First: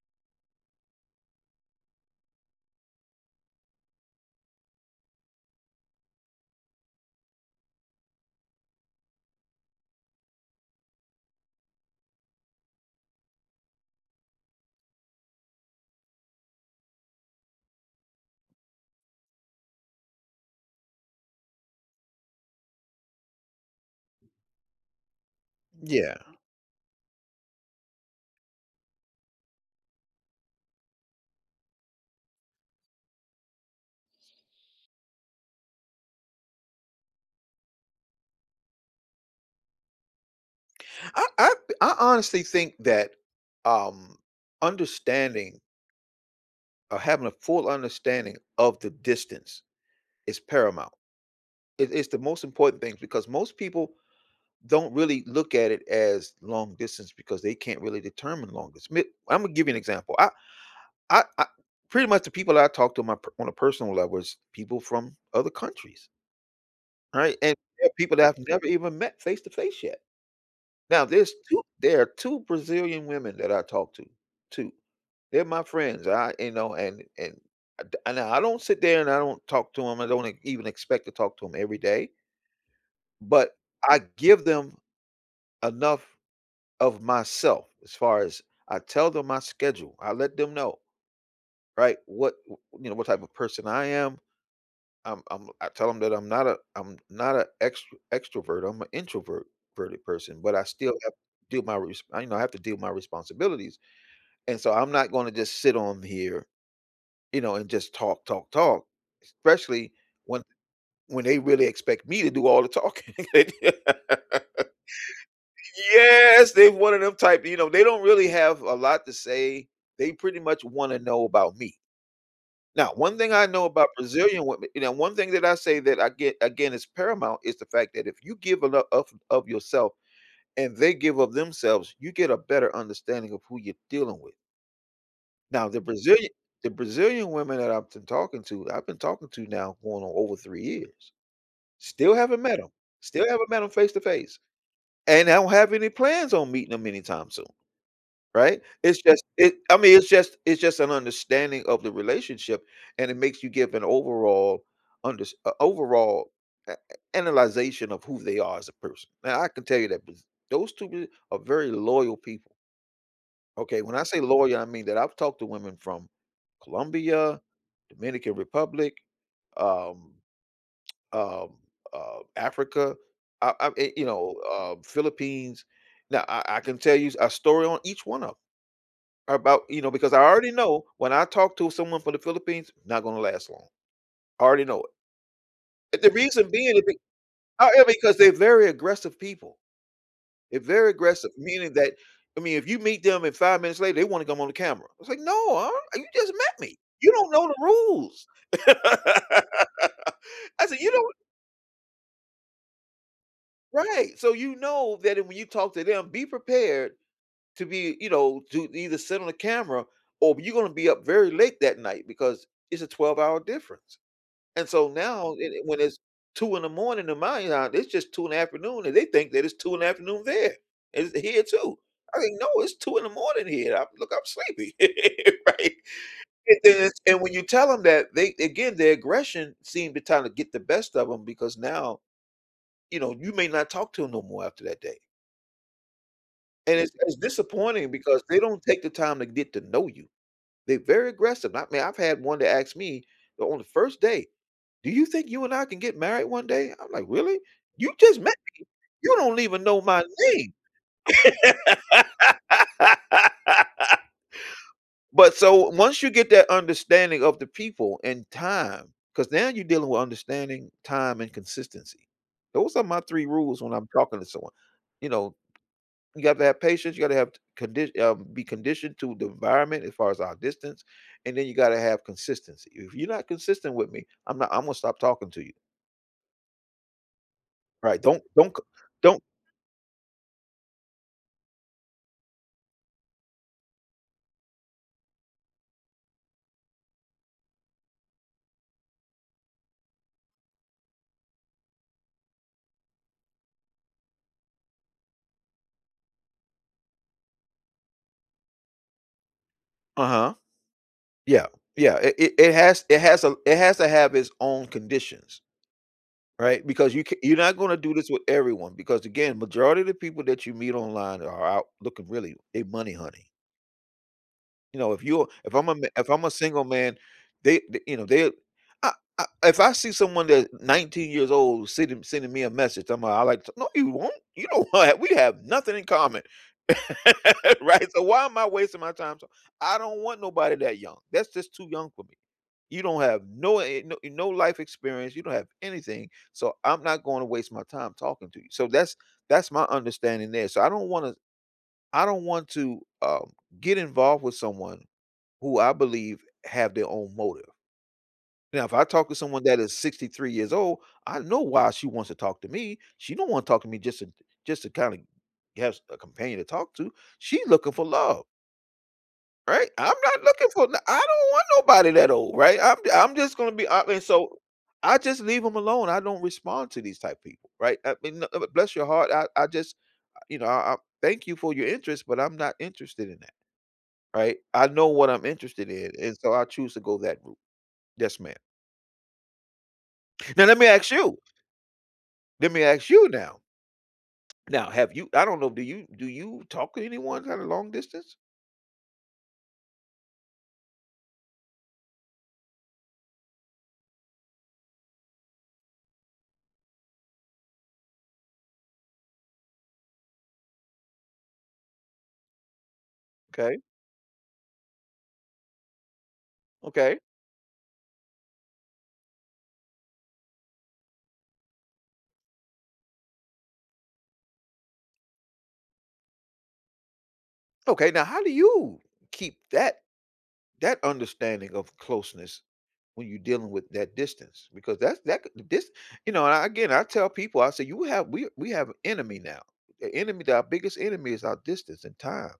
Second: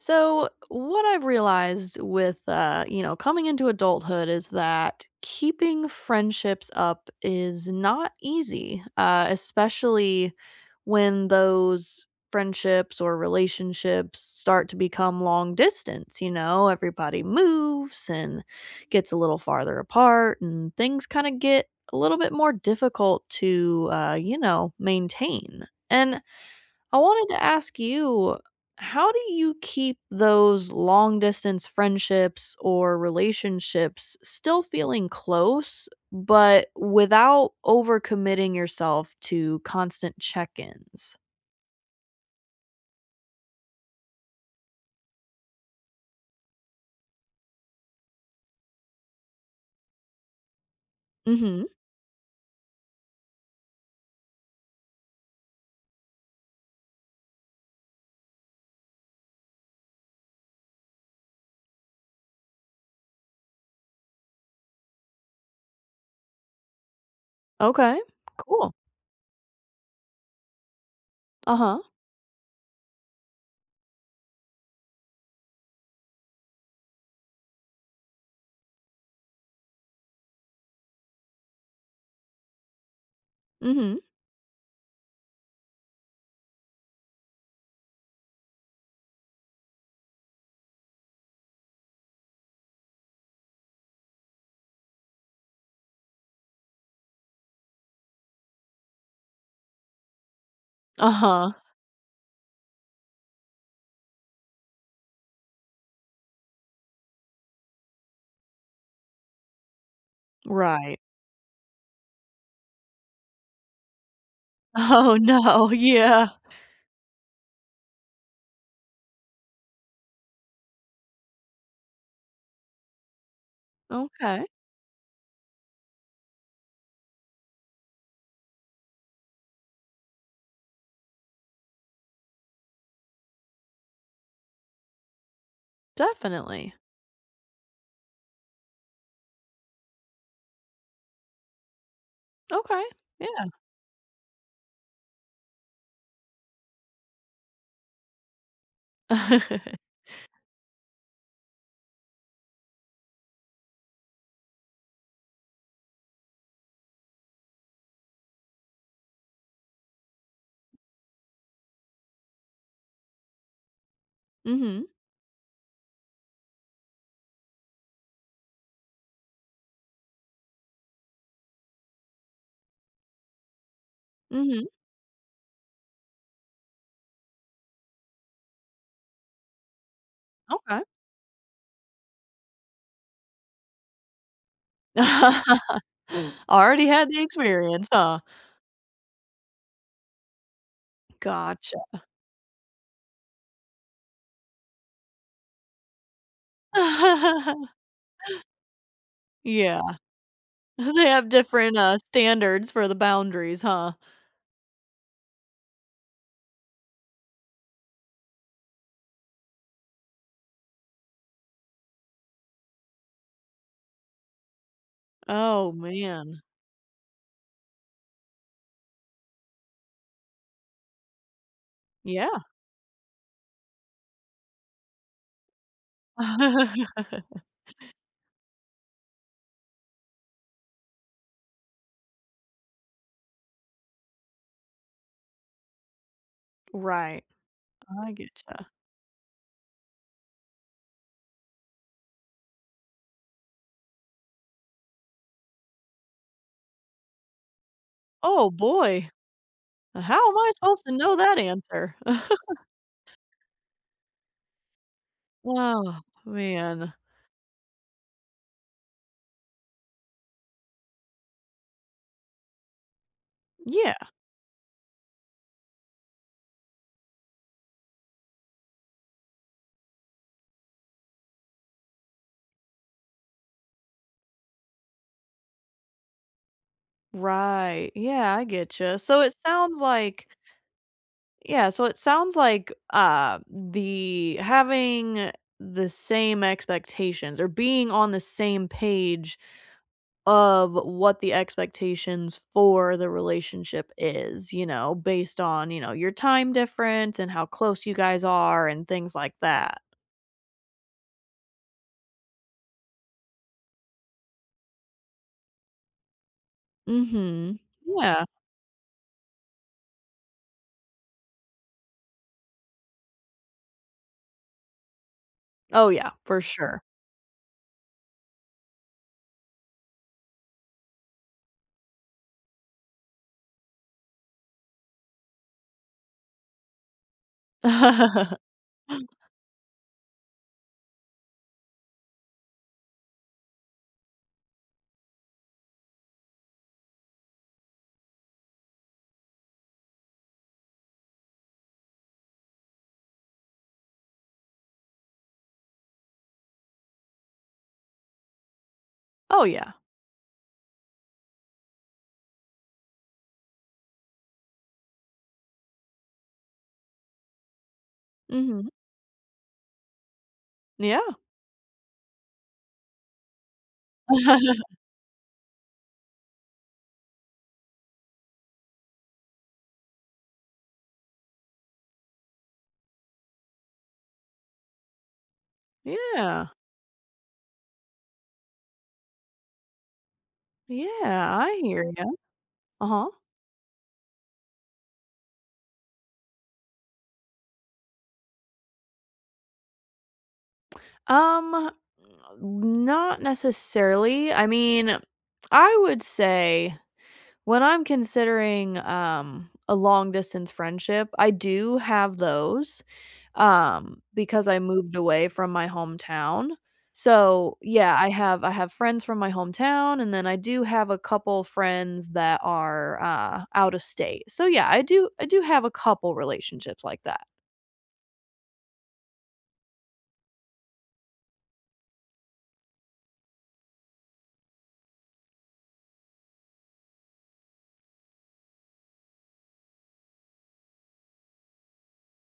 So, what I've realized with, uh, you know, coming into adulthood is that keeping friendships up is not easy- uh, especially when those friendships or relationships start to become long distance, you know. Everybody moves and gets a little farther apart and things kinda get a little bit more difficult to, uh, you know, maintain. Yeah. And I wanted to ask you, how do you keep those long-distance friendships or relationships still feeling close, but without over-committing yourself to constant check-ins? I I th I honestly think that, um, understanding or having a full understanding of the distance is paramount. Mhm. It it's the most important thing, because most people don't really look at it as long distance because they can't really determine long distance. May Imma give you an example: I I I pretty much the people I talk to my per on a personal level is people from other countries right? And there are Okay. people that I've never Cool. even met face to face yet. Now there's 2 Uh-huh. there are 2 Brazilian women that I talk to. 2. They're my friends. I you know, and and uh, d and I don't sit there, and I don't talk to 'em, I don't e even expect to talk to 'em every day but Mhm. I give them enough of myself as far as I tell them my schedule. I let them know, right, what, w what, you know, what type of person I am. I'm I'm I tell them that I'm not a I'm not a extr extrovert. I'm a introvert ...verted person, but I still have Uh-huh. deal my resp I, you know, I have to deal with my responsibilities, and so, I'm not gonna just sit on here, you know, and just talk, talk, talk, especially when Right. when they really expect me to do all the talking. Oh, no. Yeah. Yes, they've one of them type, you know, they don't really have a lot to say. They pretty much wanna know about me. Now, one thing I know about Brazilian Okay. women you know, one thing that I say that I get again is paramount is the fact that if you give enou ...ough of yourself and they give up themselves, you get a better understanding of who you're dealing with. Now the Brazilian the Definitely. Brazilian women that I've tin talking to, I've been talking to now going on over 3 years, still haven't met 'em. Okay. Still haven't Yeah. met 'em face to face, and I don't have any plans on meeting ‘em anytime soon. Right? It's just, it I mean, it's just it's just an understanding of the relationship, and it makes you give an overall unders a overall a a analyzation of who they are as a person. Now I can tell you that was those 2 b are very loyal people. Okay, when I say loyal, I mean Mhm. that I've talked to women from Colombia, Dominican Republic, um, um, uh, Africa, I, um and you know, Mhm. uh, Philippines- now I I can tell you a story on each one of or about, you know, because I already Okay. know when I talk to someone from The Philippines, not gonna last long. I already know it and the reason being it Already b had the however experience, because huh? they're very aggressive people. They're very aggressive, meaning Gotcha. that I mean, if you meet them and 5 minutes later, they wanna come on the camera. I was like, "No, um, you just met me. You don't know the rules." I Yeah. said, "You don't" They have different, uh, standards for the boundaries, huh? Right, so you know that- and when you talk to them, be prepared to be, you know, to either sit on the camera, or b you're gonna be up very late that night because it's a twelve-hour difference- and so now, it eh, Oh, when it's man. 2 in the morning in my out, it's just 2 in the afternoon and they think that it's 2 in the afternoon there. And it's here too. I mean, Yeah. "No, it's 2 in the morning here, I'm look, I'm sleepy." Right? And then it's and when you tell 'em that, they again, their aggression seem the time the get the best of 'em because now, you know, you may not talk to 'em no more after that day. And it's it's Right. disappointing I because get they don't ya. take the time to get to know you. They're very aggressive, I mean, I've had one that asked me o on the first date, "Do you think you and I can get married one day?" I'm like, "Really? You just met Oh, me. boy. You don't even know my "How am name." I supposed to know that answer?" But, so, Wow, once you get that man. understanding of the people and time, 'cause now you're dealing with understanding time and consistency, those are my 3 rules when I'm Yeah. talking to someone, you know- you got to have patience, you gotta have t condi uh, be conditioned to the environment, as far as our distance, and then you gotta have consistency, if you not consistent with me, I'm not Imma stop talking to you. Right, Right, don't yeah, I don't c get ya, so don't it sounds like yeah, so it sounds like, uh, the having the same expectations, or being on the same page of what the expectations for the relationship is, you know, based on, you know, your time difference, and how close you guys are, and things like that. Uh-huh. Yeah, yeah, it it it has it has a l it has to have its own conditions. Right? Because you ca you're not Mhm. gonna do this with Yeah. everyone because, again, majority of the people that you meet online are out looking really they money honey. You know, if you if I'm a m Oh, if yeah, I'm a for single sure. man, they th you know, they I I if I see someone that 19 years old sending sending me a message, I'm a I like, to "No, you won't. You don't want We have nothing in common." Right? So why am I wasting my time t I don't want nobody that young. That's just too young for me, "You don't have no, eh, no no life experience. You don't have anything, so I'm not going to waste my time talking to you," so that's that's my understanding there, so I don't wanna I don't want to, um, get involved with someone who I believe have their own motive. Now if I talk with someone Oh, that yeah. is 63 years old, I know why she wants to talk to me. She don't wanna talk to me just to just to kinda have s a companion to talk to. She looking for love. Mhm. Right? I'm not looking for th I Yeah. don't want nobody that old, right? I'm d I'm just gonna be hon and so I just leave 'em alone. I don't respond to these type people, right? I mean, "uh uh, bless your heart. I I just, you know, I I thank you for your interest," but I'm not interested in that, right? I know what I'm interested in, and so I Yeah. choose to go that route. Yes, ma'am. Now let me Yeah. ask you. I hear you. Let me ask you Uh-huh. now. Now have you I don't know. Do you do you talk to anyone kinda long distance? Um, eh, not necessarily. I mean, I would say, when I'm considering, um, a long-distance friendship, I do have those, 'Kay. um, because I moved away from my hometown, Okay. so yeah, I have I have friends from my hometown and then I do have a couple friends that are, uh, out of state. So, yeah, I do I do have a couple relationships like that. Okay. Now how do you keep that that understanding of closeness when you're dealing with that distance? Because that's that, cou this you know, a again, I tell people, I say, "You have we we have enemy now. The enemy that our biggest enemy is our distance and time."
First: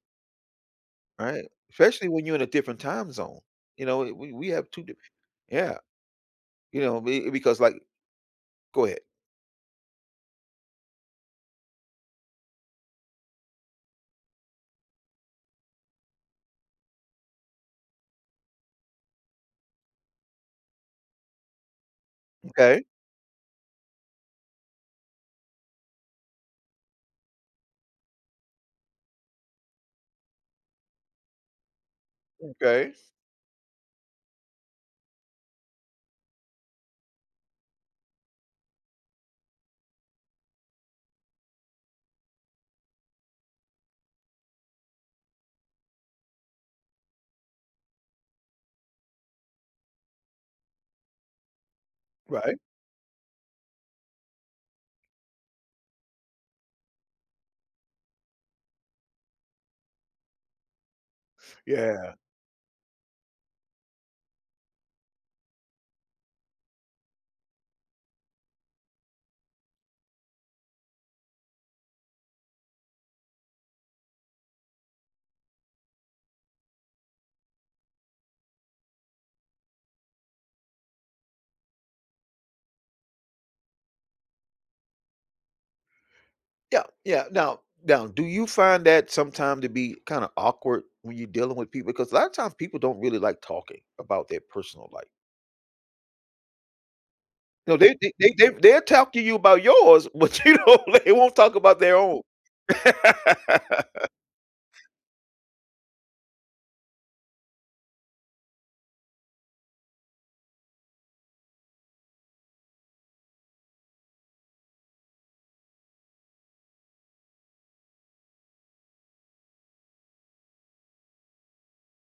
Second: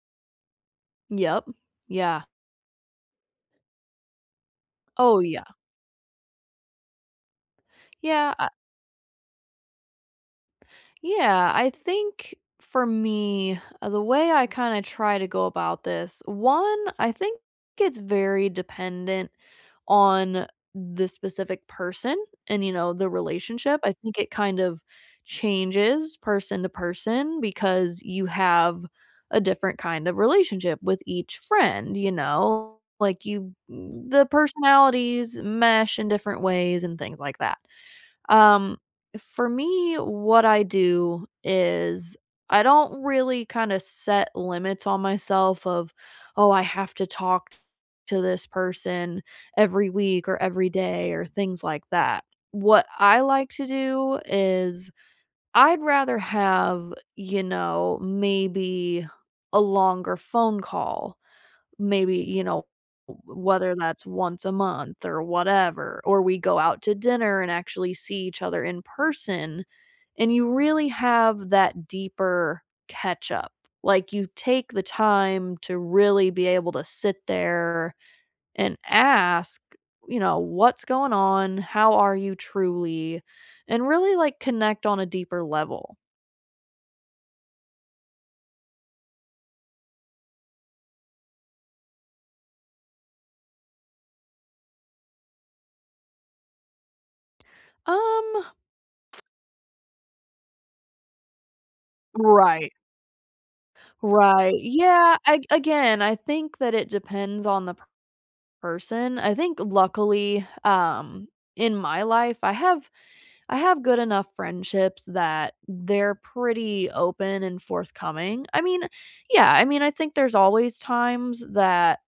Yep. Right? Especially Yeah. when you're in a different time zone. You know? We we we have 2 di Oh, yeah. Yeah. You know? B because, like Yeah I Go ahead. Yeah, I think for me, the way I kinda try to go about this: 1, I think it's very dependent on the specific person and, you Okay. know, the relationship, I think it kind of changes person-to-person because you have a different kind of relationship with each friend, you know? Okay. Like, you the personalities mesh in different ways and things like that. Um, for me, what I do is I don't really kinda set limits on myself of, "Oh, I have to talk to this person every week or every day or things like that," Right. what I like to do is, I'd rather have, you know, maybe a longer phone call Yeah. maybe, you know, w whether that's once a month, or whatever, or we go out to dinner and actually see each other in person and you really have that deeper catch-up, like you take the time to really be able to sit there and ask, you know, "What's going on? How are you truly?" and really, like, connect on a deeper level. Yeah, yeah, now, now, do you find that sometime to be kinda awkward when you're dealing with people? 'Cause a lotta times, people don't really like talking about their personal life. No, they they they Um they've they'll talk to you about yours, but you don't they won't talk about their own. Right. Right. Yeah, a again, I think that it depends on the p person. I think, luckily, um, in my life, I have I have good enough friendships that they're pretty open and forthcoming. I mean, yeah I mean, I think there's always times that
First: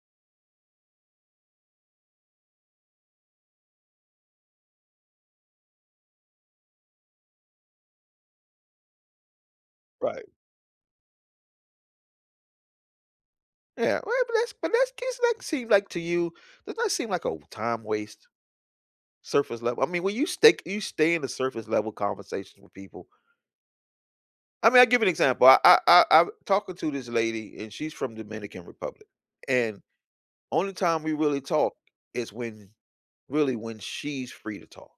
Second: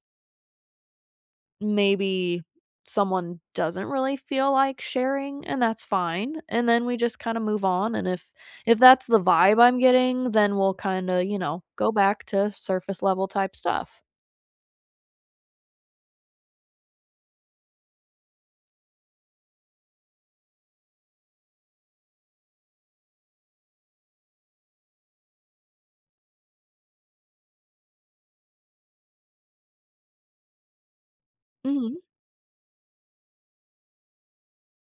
maybe someone doesn't really feel like sharing and that's fine, and then we just kinda move on, and if if that's the vibe I'm Right. getting, then we'll kinda, you know, go back to surface-level type Yeah, stuff. well, but that's but that's case, like seem like to you does that seem like a w time waste, surface-level I mean, when you stake you stay in the surface-level conversations with people I mean, I give an example. I I I've talking to this lady, and she's from Dominican Republic, and only time we really talk Mhm. is when really, when she's free to talk.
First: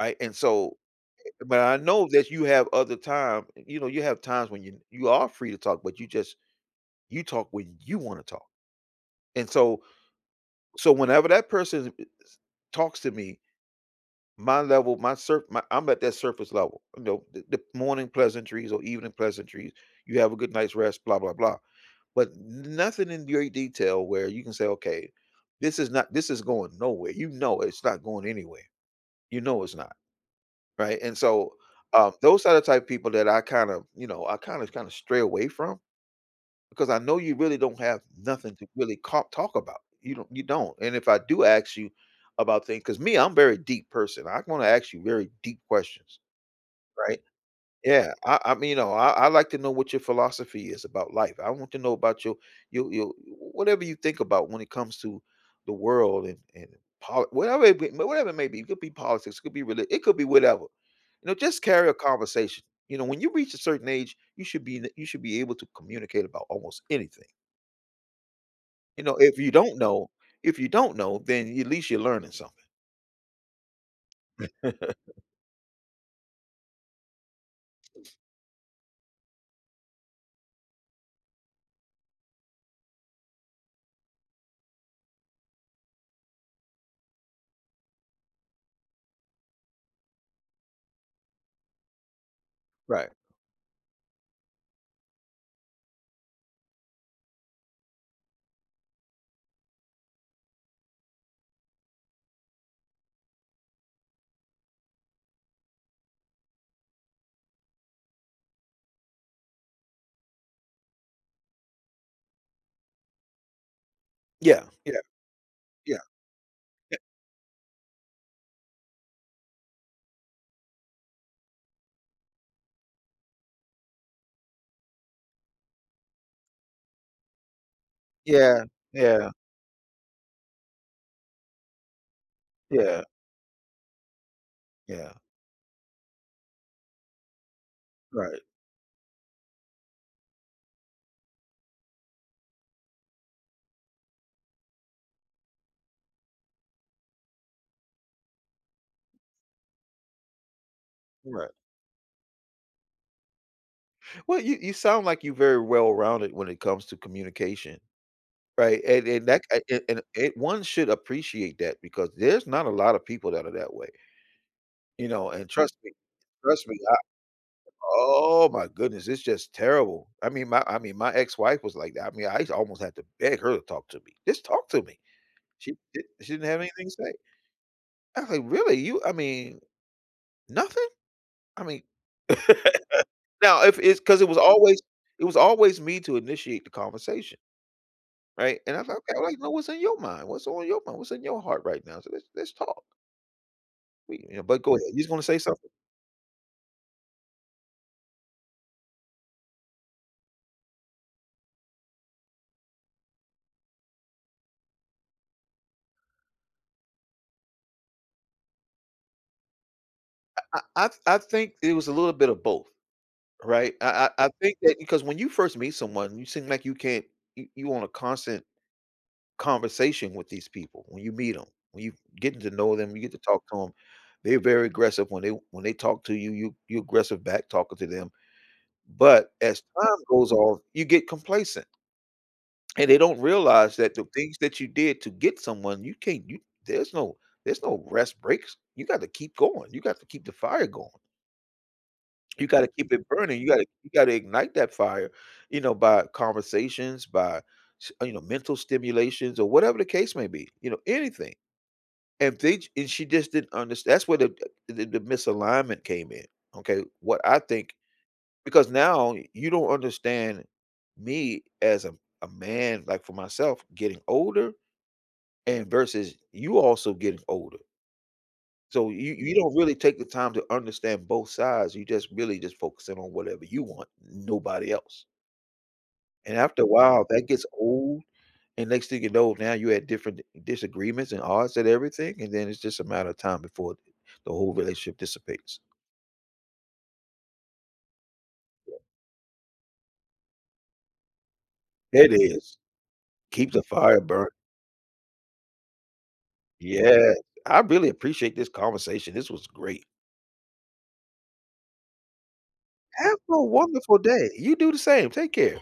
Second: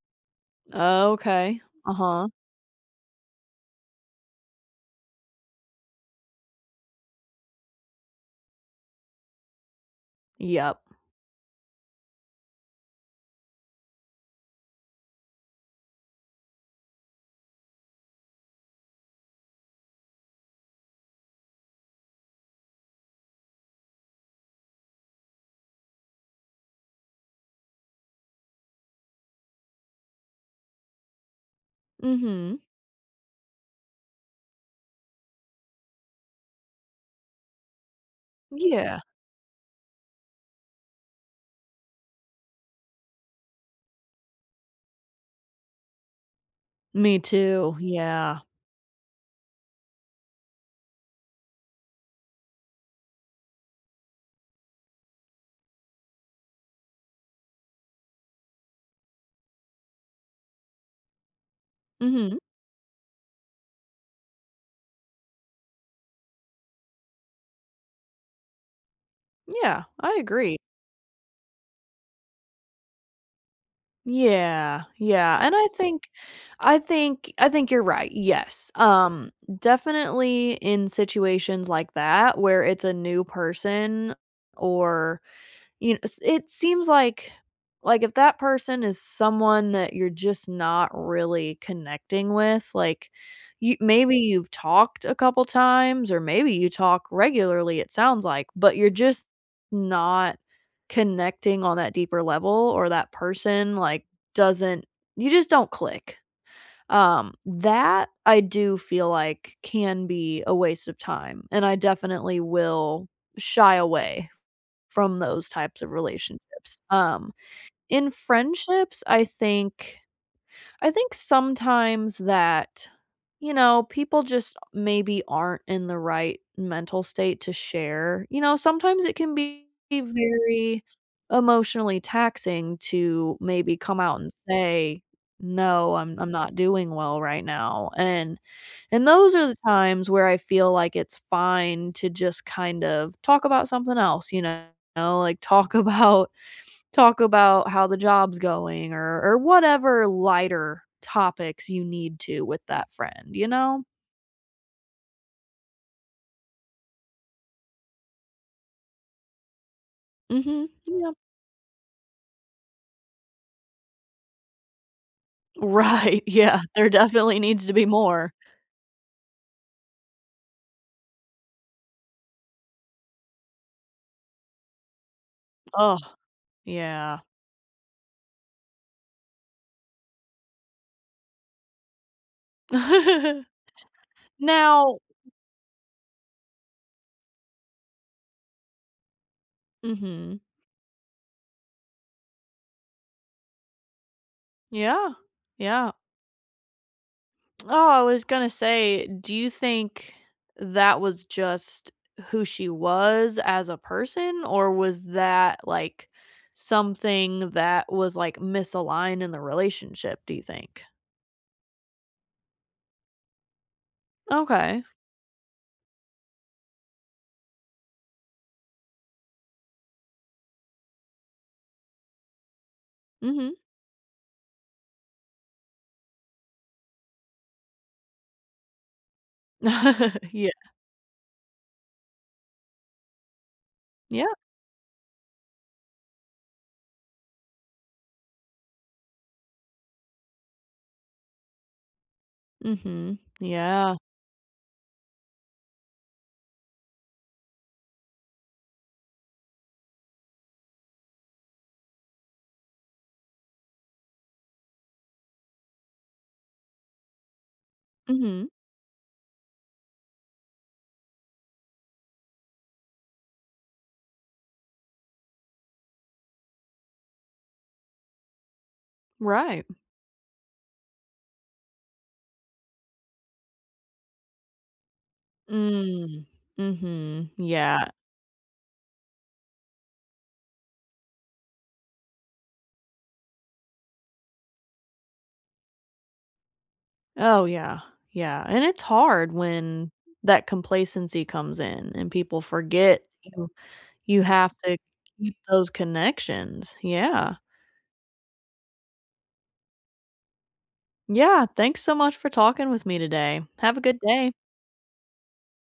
I and so, eh, but Okay, I know uh-huh. that you have other time, you know, you have times when you you are free to talk, but you just you talk when you wanna talk. And so Yep. so whenever that person i is talks to me, my level, my surf my I'm at that surface level, y'know, the the morning pleasantries or evening pleasantries, "You have a good night's rest" blah, blah blah, but n nothing in your detail where you can say, "Okay, this is not this is going nowhere," you know it's not going anywhere, you know it's not, right? And so, um, those are Mhm. the type people that I kinda, you know, I kinda kinda stray away from, 'cause I know you really don't have nothing to really Yeah. ca talk about, you don you don't, and if I do ask you about things 'cause me, I'm very deep person, I wanna ask you very deep questions, Me right? too, Yeah, I yeah. I mean, y'know, I I like to know what your philosophy is about life, I want to know about you you you, w whatever you think about when it comes to the world and and pol whatever it be, whatever it may be, it could be politics, it could be reli it could be whatever. You know, just carry a Mhm. conversation, you know, when you reach a certain age, you should be in a you should be able to communicate about almost anything. You know, if you don't Yeah, know I agree. if you don't know, then at least you're learning something. Yeah, yeah. And I think I think I think you're right, yes, um, definitely in situations like that where it's a new person or, y kn s it seems like, like if that person is someone that you're just not really connecting with, Right. like, y maybe you've talked a couple times- or maybe you talk regularly, it sounds like- but you're just not connecting on that deeper level or that person like, doesn't you just don't click. Um, that I do feel like can be a waste of time and I definitely will shy away Yeah. Yeah. from those types of Yeah. relationships. Ye Um, in friendships, I think I think sometimes that, you know, people just maybe aren't in the right mental state to share. You know, Yeah. sometimes it Yeah. can be very emotionally taxing Yeah. to maybe come out and say, Yeah. “No, I'm I'm not doing well right now." And, Right. and those are the times where I feel like it's fine to just kind of talk about something else, you know. Like, talk about talk about how the job's going or or whatever lighter Right. topics you need to with that friend, you know? Well, you you sound like you very well-rounded when it comes to communication. Right? And and that c a and and one Mhm. should Yeah. appreciate that because there's not a lot of people that are that way. You know? And trust me. Right. Yeah. Trust me. There I definitely needs to be more. oh my goodness. It's just terrible. I mean my I mean my ex-wife was like that. I mean I used to almost had to beg her to talk to me. Just talk to me. She Oh, d she didn't have anything to say. yeah. I was like, “Really, you I mean nothing?” I mean now if it's 'cause it was always Now it was always me to initiate the conversation. Right, and I'm like, "Okay, I’d like to know what's on your mind Mhm. what's on your m what's in your heart right now? So let's let's talk." We you know but go ahead, you was Yeah. gonna say something? Yeah. Oh, I was gonna say, do you think that was just who she was as a person or was that, like, something that was, like, misaligned in the relationship do I you think? I I th I think it was a little bit of both, right? I I I think that Okay. because when you first meet someone, you seem like you can't you you want a constant conversation with these people, when you meet 'em, when you getting to know them, you get to talk Mhm. to 'em. They're very aggressive when they when they talk to you, you you aggressive back talking to them. But as time goes off, Yeah. you get complacent. And they don't realize that the Yeah. things that you did to get someone, you can't you there's no there's no rest breaks. You gotta keep going, you got to keep the fire going. You gotta keep it Mhm. burning. You gotta you Yeah. gotta ignite that fire, you know, by conversations, by sh you know, mental stimulations or whatever the case may be, you know, anything. And they j and she just didn't underst that's where the d the d the misalignment came in, okay? What I think Mhm. Because now you don't understand me as a a man, like for myself, getting older, and versus you also getting older so you you don't Right. really take the time to understand both sides. You just really just focus in on whatever you want, nobody else. Mm. And after a while, that Mhm. gets Yeah. old, and next thing you know, now you had different disagreements and odds and everything, and then it's just a matter of time before the the whole relationship dissipates. Oh, yeah. Yeah. And it's hard when that complacency comes in and It people is. forget you Keep the fire you burn have to keep those connections. Yeah. Yeah. I really appreciate this conversation. This was great. Yeah. Thanks so much for talking with me Have today. a Have a wonderful good day. day. You do the same. Take care.